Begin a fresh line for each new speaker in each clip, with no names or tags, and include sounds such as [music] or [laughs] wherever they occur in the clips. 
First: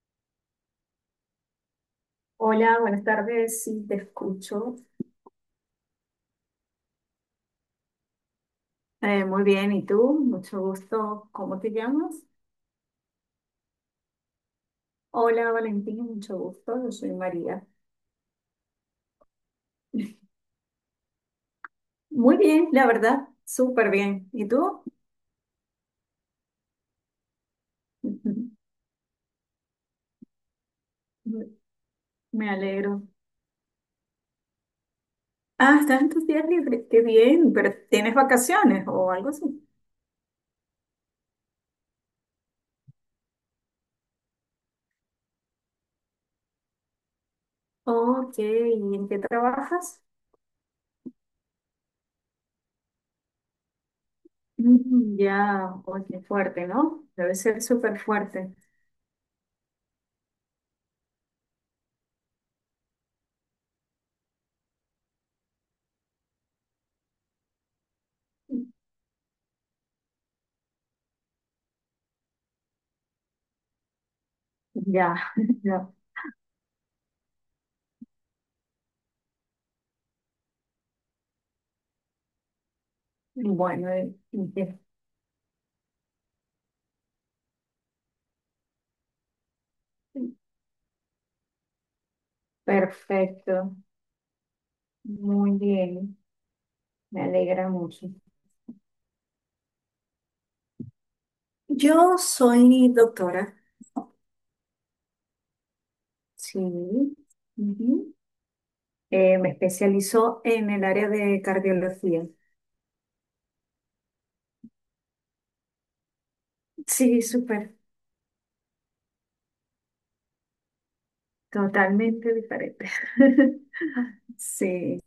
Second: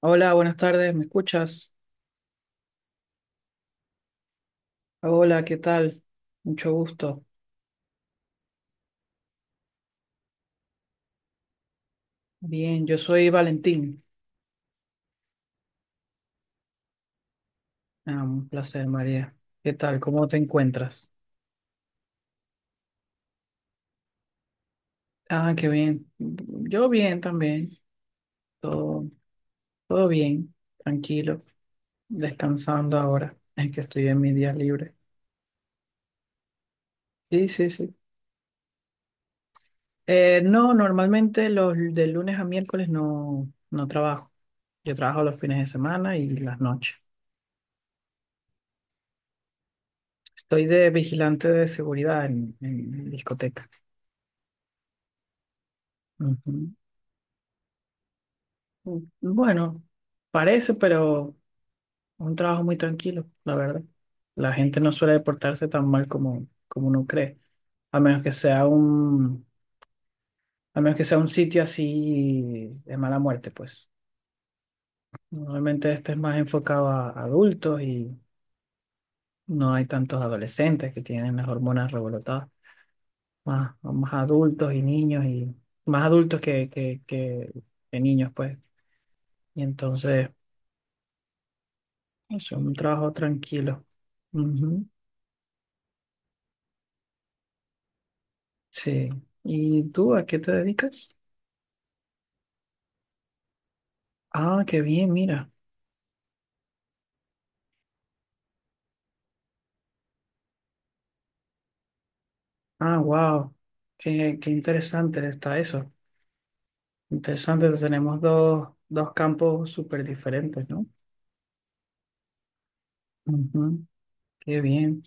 Hola, buenas tardes, ¿me escuchas?
Hola, buenas tardes, sí, te escucho.
Hola, ¿qué tal? Mucho gusto.
Muy bien, ¿y tú? Mucho gusto. ¿Cómo te llamas?
Bien, yo soy Valentín.
Hola, Valentín, mucho gusto. Yo soy María.
Ah, un placer, María. ¿Qué tal? ¿Cómo te encuentras?
Muy bien, la verdad, súper bien. ¿Y tú?
Ah, qué bien. Yo bien también.
[laughs] Ujú.
Todo, todo bien, tranquilo,
Me
descansando
alegro.
ahora. Es que estoy en mi día libre.
Ah, estás en tus días libres. Qué
Sí,
bien,
sí,
pero
sí.
¿tienes vacaciones o algo así?
No, normalmente los de lunes a miércoles no trabajo. Yo trabajo los fines de semana y las noches.
Ok, ¿y en qué trabajas?
Estoy de vigilante de seguridad en discotecas.
Mm, ya, oye, qué fuerte,
Ujú.
¿no? Debe ser súper fuerte.
Mm, Bueno, parece, pero un trabajo muy tranquilo, la verdad. La gente no suele portarse tan mal como uno cree, a menos que sea a menos que sea un sitio así de mala muerte, pues.
Ya, [laughs]
Normalmente
ya.
este es más enfocado a adultos y no hay tantos adolescentes que tienen las hormonas revolotadas. Más,
Bueno,
más
¿y
adultos
qué?
y niños y más adultos que niños, pues. Y entonces, es un trabajo
Perfecto,
tranquilo. Ujú.
muy bien, me alegra mucho.
Sí. ¿Y tú a qué te dedicas?
Yo soy doctora.
Ah, qué bien, mira.
Sí, ujú. Me especializo en el área de cardiología.
Ah, wow. Qué interesante está eso.
Sí,
Interesante,
súper.
tenemos dos campos súper diferentes, ¿no?
Totalmente diferente. [laughs]
Ujú. Qué
Sí,
bien.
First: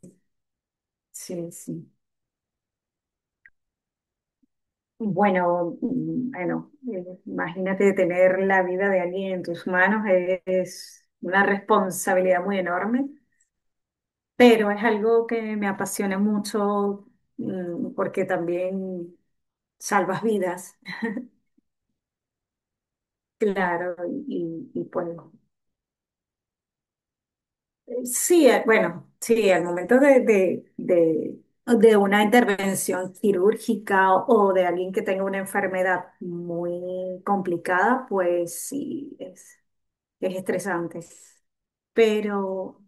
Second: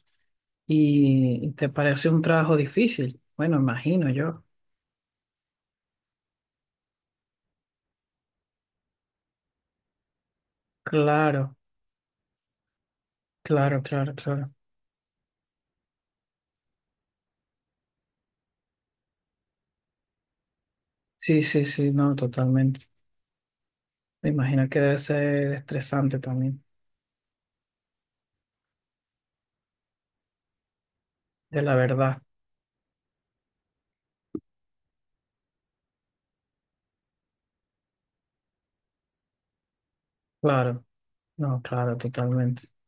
sí,
¿Y te
sí.
parece un trabajo difícil? Bueno, imagino yo.
Bueno, bueno, imagínate tener la vida de alguien en tus manos, es una
Claro,
responsabilidad muy enorme.
claro, claro, claro.
Pero es algo que me apasiona mucho, porque también salvas vidas.
Sí, sí, sí, no, totalmente.
[laughs] Claro,
Me imagino
y,
que
y
debe
pues
ser estresante también,
sí, bueno, sí, al momento de, de, de,
de la
de
verdad.
una intervención quirúrgica o de alguien que tenga una enfermedad muy complicada, pues sí, es
Claro,
estresante.
no, claro, totalmente.
Pero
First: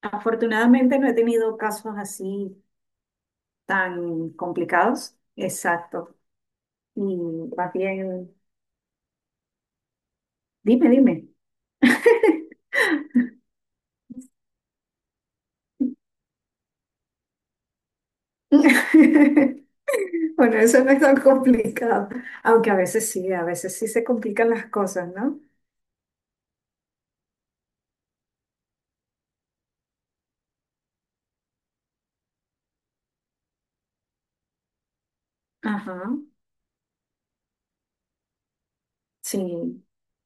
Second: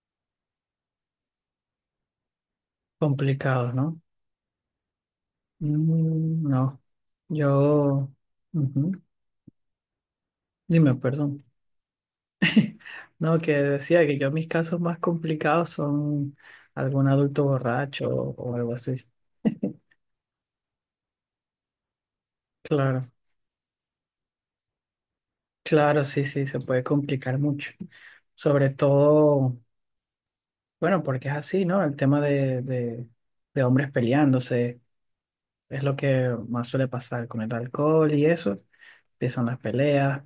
afortunadamente no he tenido casos así
Complicado, ¿no?
tan complicados. Exacto.
Mm, no.
Y más
Yo,
bien,
ujú.
dime,
Dime,
dime.
perdón. No, que decía que yo mis casos más complicados son algún adulto borracho o algo así.
[laughs] Bueno, eso no es tan complicado, aunque
Claro,
a veces sí se complican las cosas, ¿no?
claro, sí, sí, se puede complicar mucho. Sobre todo, bueno, porque es así, ¿no? El tema de hombres peleándose es lo
Ajá,
que más suele pasar con el alcohol y eso. Empiezan las
sí.
peleas.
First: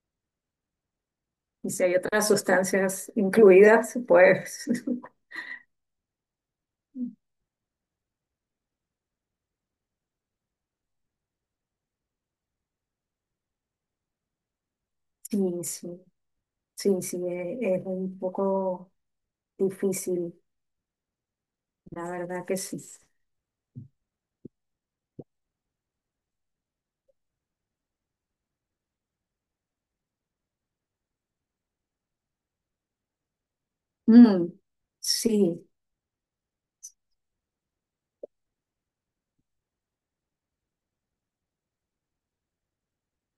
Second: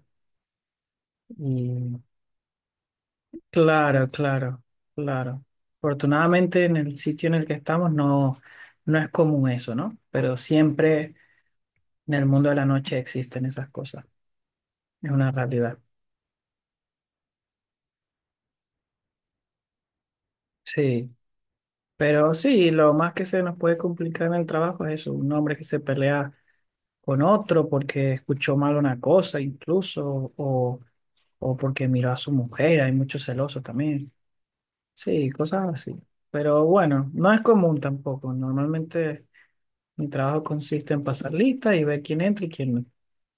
Y si hay otras sustancias incluidas,
Claro, claro,
pues
claro. Afortunadamente en el sitio en
[laughs]
el que estamos no, no es común eso, ¿no? Pero siempre en el mundo de la noche existen esas cosas. Es una
sí,
realidad.
sí, sí, sí, es un poco difícil,
Sí.
la
Pero
verdad que
sí,
sí.
lo más que se nos puede complicar en el trabajo es eso, un hombre que se pelea con otro porque escuchó mal una cosa incluso o porque miró a su mujer. Hay muchos celosos también.
Mm,
Sí,
sí,
cosas así. Pero bueno, no es común tampoco. Normalmente... mi trabajo consiste en pasar lista y ver quién entra y quién no.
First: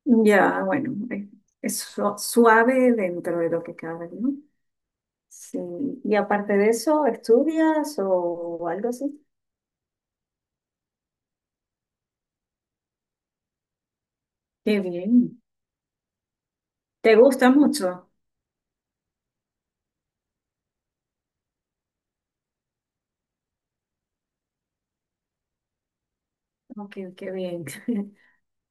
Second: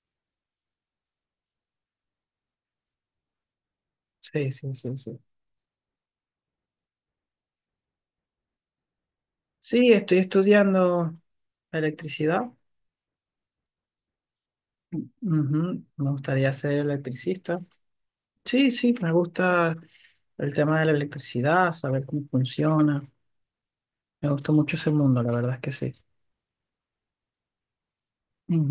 ya, bueno, es suave dentro de lo que cabe, ¿no?
Sí, sí, sí, sí.
Sí. Y aparte de eso, ¿estudias o algo así?
Sí, estoy estudiando electricidad.
Qué bien.
Ujú, me gustaría ser
¿Te gusta
electricista.
mucho?
Sí, sí, me gusta el tema de la electricidad, saber cómo funciona. Me gustó mucho ese mundo, la verdad es que sí.
Ok, qué bien. [laughs]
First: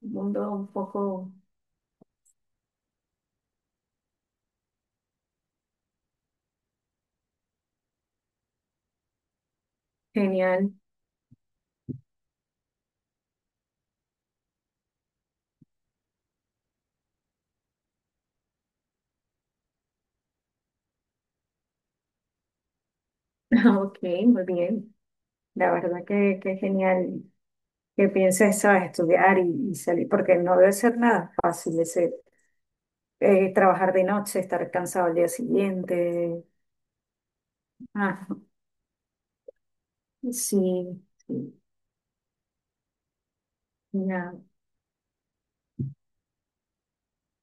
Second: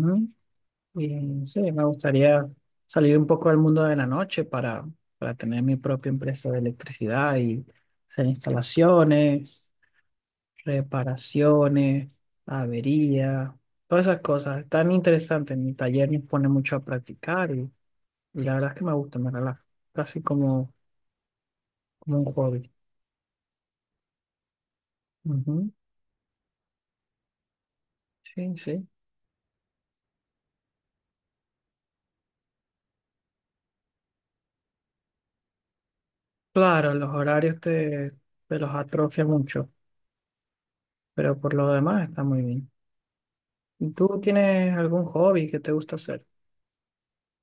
Un mundo un poco
Y sí, me gustaría salir un poco del mundo de la noche para tener mi propia empresa de electricidad y hacer instalaciones,
genial.
reparaciones, averías, todas esas cosas. Es tan interesante. En mi taller me pone mucho a practicar y la verdad es que me gusta, me relaja. Casi como, como un hobby.
[laughs] Ok, muy bien.
Ujú.
La verdad que genial que
Sí,
pienses, sabes,
sí.
estudiar y salir, porque no debe ser nada fácil ese, trabajar de noche, estar cansado al día siguiente.
Claro, los
Ah,
te los atrofia mucho,
sí,
pero por
sí,
lo demás está muy bien. ¿Y tú
ya.
tienes algún hobby que te gusta hacer?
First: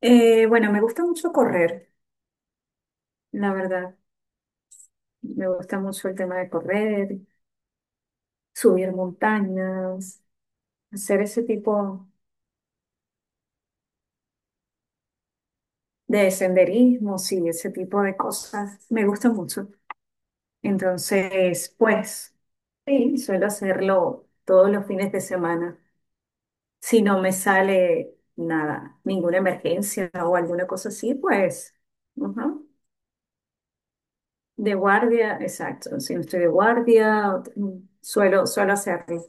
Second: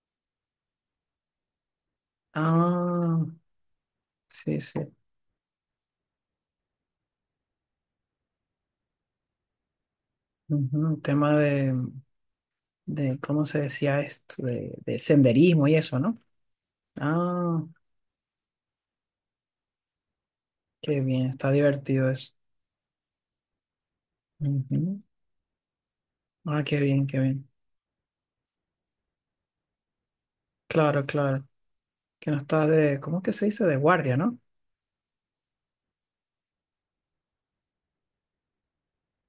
Bueno, me gusta mucho correr,
Ah,
la verdad.
sí, sí.
Me gusta mucho el tema de correr, subir montañas,
Un
hacer
tema
ese
de,
tipo
de, ¿cómo se decía esto? De senderismo y eso, ¿no?
de senderismo, sí,
Ah,
ese tipo de cosas. Me gusta mucho.
qué bien, está
Entonces,
divertido eso.
pues, sí, suelo hacerlo todos los
Ujú.
fines de semana.
Ah, qué
Si
bien, qué
no me
bien.
sale nada, ninguna emergencia o alguna cosa
Claro,
así,
claro.
pues,
Que no
ajá,
estás de, ¿cómo es que se dice? De guardia, ¿no?
de guardia, exacto. Si no estoy de guardia, suelo hacerlo.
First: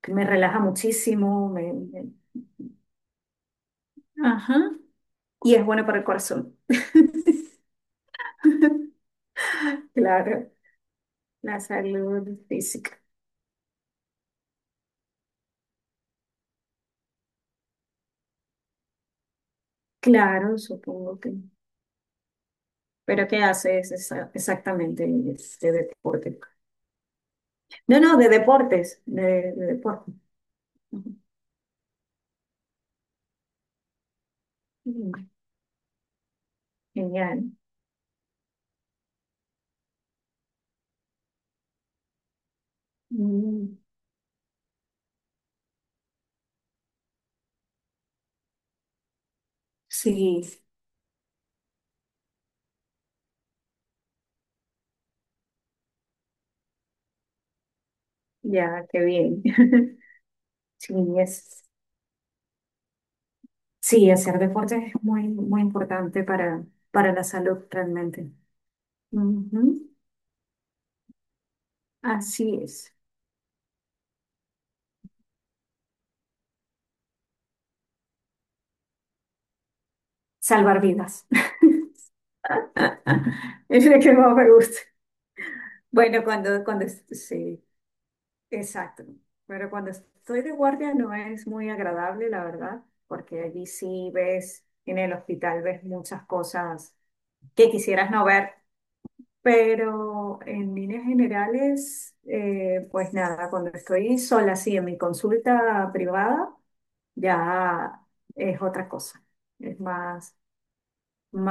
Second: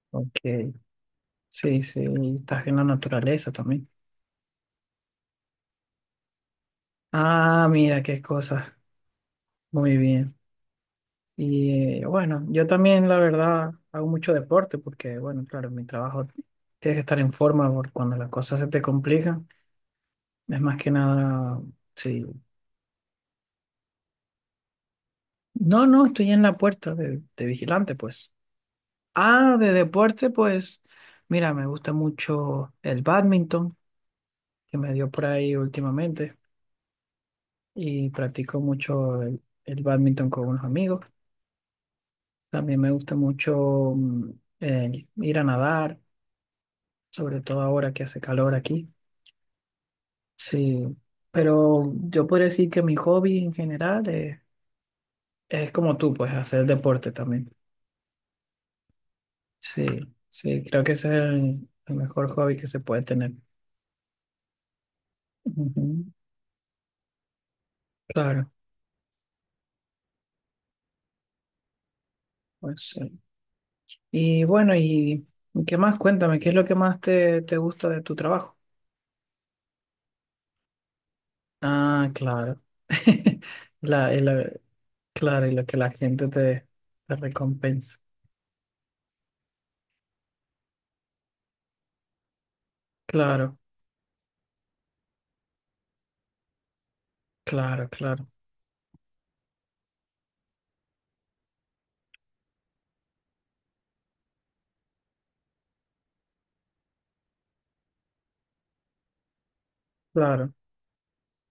Que me relaja
Ok.
muchísimo, me-
Sí, sí,
me-
y estás en la naturaleza también.
Ajá, y es bueno para el corazón. [laughs]
Ah, mira, qué cosa. Muy bien.
Claro, la
Y
salud
bueno, yo
física.
también, la verdad, hago mucho deporte porque, bueno, claro, en mi trabajo tienes que estar en forma porque cuando las cosas se te complican,
Claro,
es más que
supongo que.
nada, sí.
Pero ¿qué haces exactamente de
No, no, estoy
deporte?
en la puerta de vigilante,
No, no, de
pues.
deportes, de,
Ah,
de
de
deporte.
deporte, pues,
Ujú.
mira, me gusta mucho el bádminton, que me dio por
Mm,
ahí últimamente,
genial.
y practico mucho el bádminton con unos amigos. También me gusta
Mm,
mucho el ir a nadar, sobre todo ahora que hace calor aquí.
sí,
Sí, pero yo podría decir que mi hobby en general es como tú, pues, hacer deporte también.
ya, qué bien.
Sí,
[laughs]
sí, creo
Sí,
que ese es el mejor hobby que se puede tener.
sí, hacer deporte es muy, muy
Ujú.
importante para la salud realmente.
Claro,
Ujú, así
pues.
es.
Sí. Y bueno, y qué más? Cuéntame, ¿qué es lo que más te gusta de tu trabajo?
Salvar vidas. [laughs]
Ah, claro. [laughs]
Es lo
La,
que más me gusta.
claro, y lo que la
Bueno, cuando, cuando, es-
te
sí,
recompensa.
exacto. Pero cuando estoy de guardia no es muy agradable, la verdad, porque
Claro,
allí sí ves, en el hospital ves muchas cosas que
claro,
quisieras no
claro,
ver, pero en líneas generales, pues nada, cuando estoy sola, sí, en mi consulta privada, ya es otra cosa. Es más.
claro.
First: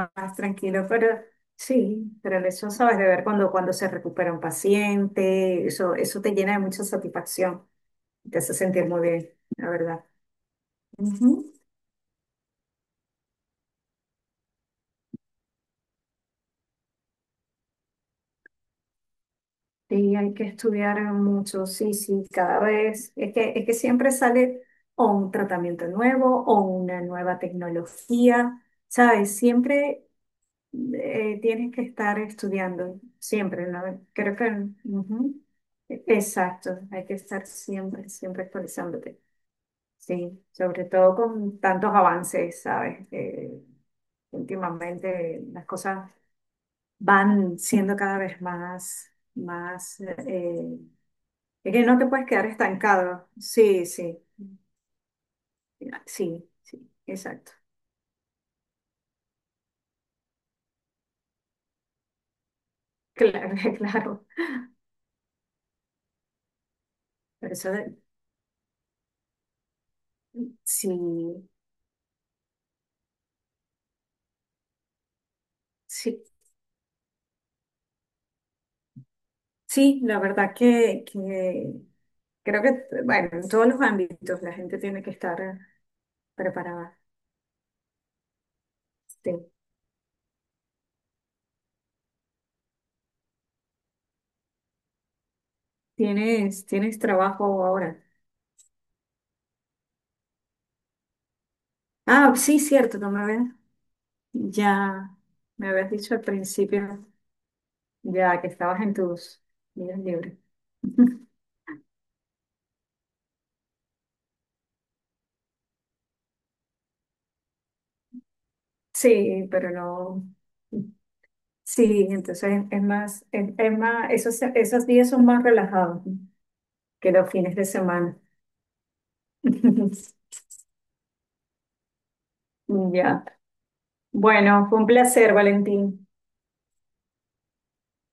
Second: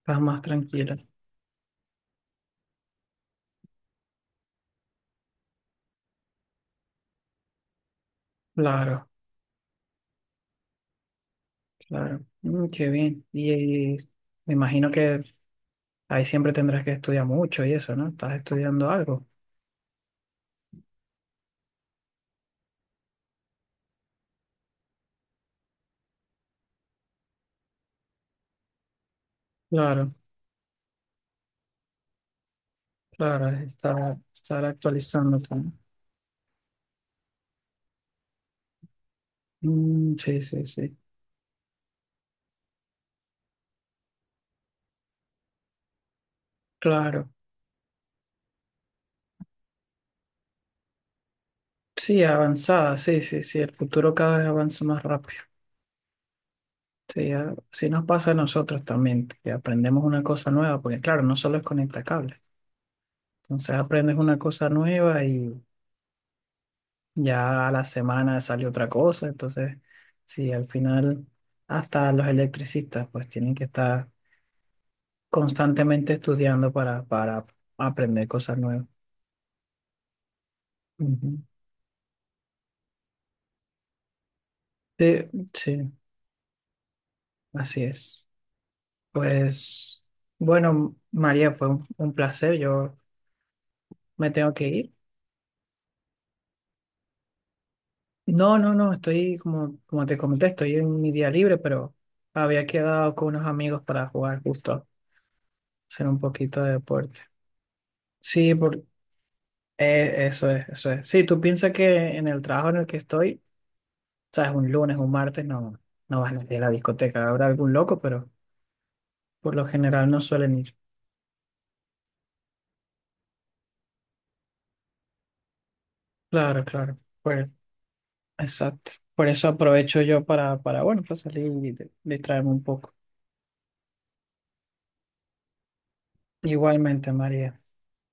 Estás más
tranquilo,
tranquila.
pero sí, pero eso sabes de ver cuando se recupera un paciente, eso te llena de mucha satisfacción, te hace sentir muy
Claro,
bien, la verdad. Ujú.
claro. Mm, qué bien. Y me imagino que ahí siempre tendrás que estudiar mucho y eso, ¿no? Estás estudiando algo.
Sí, hay que estudiar mucho, sí, sí, cada vez, es que siempre sale o un tratamiento nuevo o una nueva tecnología, ¿sabes? Siempre
Claro,
tienes que estar estudiando,
claro,
siempre, ¿no? Creo
estar
que. Ujú.
actualizándote, ¿no?
Exacto, hay que estar siempre, siempre actualizándote.
Mm, sí,
Sí,
sí,
sobre
sí.
todo con tantos avances, ¿sabes? Últimamente las cosas
Claro.
van siendo cada vez más, más, es que no te
Sí,
puedes quedar
avanzada, sí,
estancado.
sí, sí, el
Sí,
futuro
sí,
cada vez avanza más rápido.
sí, sí,
Sí,
exacto.
sí nos pasa a nosotros también, que aprendemos una cosa nueva, porque claro, no solo es conectar cables,
Claro,
entonces
[laughs]
aprendes
claro.
una cosa nueva y
Por
ya a
eso,
la semana sale otra cosa, entonces sí, al
sí,
final hasta los electricistas pues tienen que estar constantemente
sí,
estudiando para aprender cosas nuevas.
sí, la verdad que,
Ujú.
que creo que, bueno, en todos los ámbitos la gente tiene
Sí,
que estar
sí,
preparada.
así es.
Sí.
Pues bueno, María, fue un placer, yo... me tengo que ir.
¿Tienes trabajo ahora?
No, no, no, estoy como, como te comenté, estoy en mi día libre, pero
Ah, sí,
había
cierto, no
quedado
me
con unos
habías.
amigos para jugar justo,
Ya me habías
hacer
dicho
un
al
poquito de
principio,
deporte.
ya que
Sí,
estabas
por,
en tus días libres.
eso es, eso es. Sí,
[laughs]
tú piensas que en el trabajo en el que estoy, sabes, un lunes, un martes, no, no vas a ir a la discoteca, habrá algún loco, pero
Sí,
por lo
pero
general no
no.
suelen ir.
Sí, entonces es más, esos, esos días son más relajados
Claro, claro,
que los
pues,
fines de semana.
exacto. Por eso aprovecho
[laughs]
yo bueno, para salir y distraerme un poco.
Ya. Bueno, fue un placer, Valentín.
Igualmente, María.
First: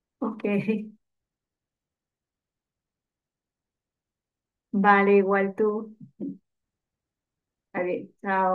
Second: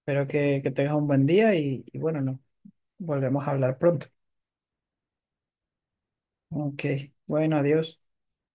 Espero
Ok,
que tengas un buen día y bueno, no, volvemos a hablar pronto.
vale, igual tú.
Ok, bueno, adiós.
Adiós, chao.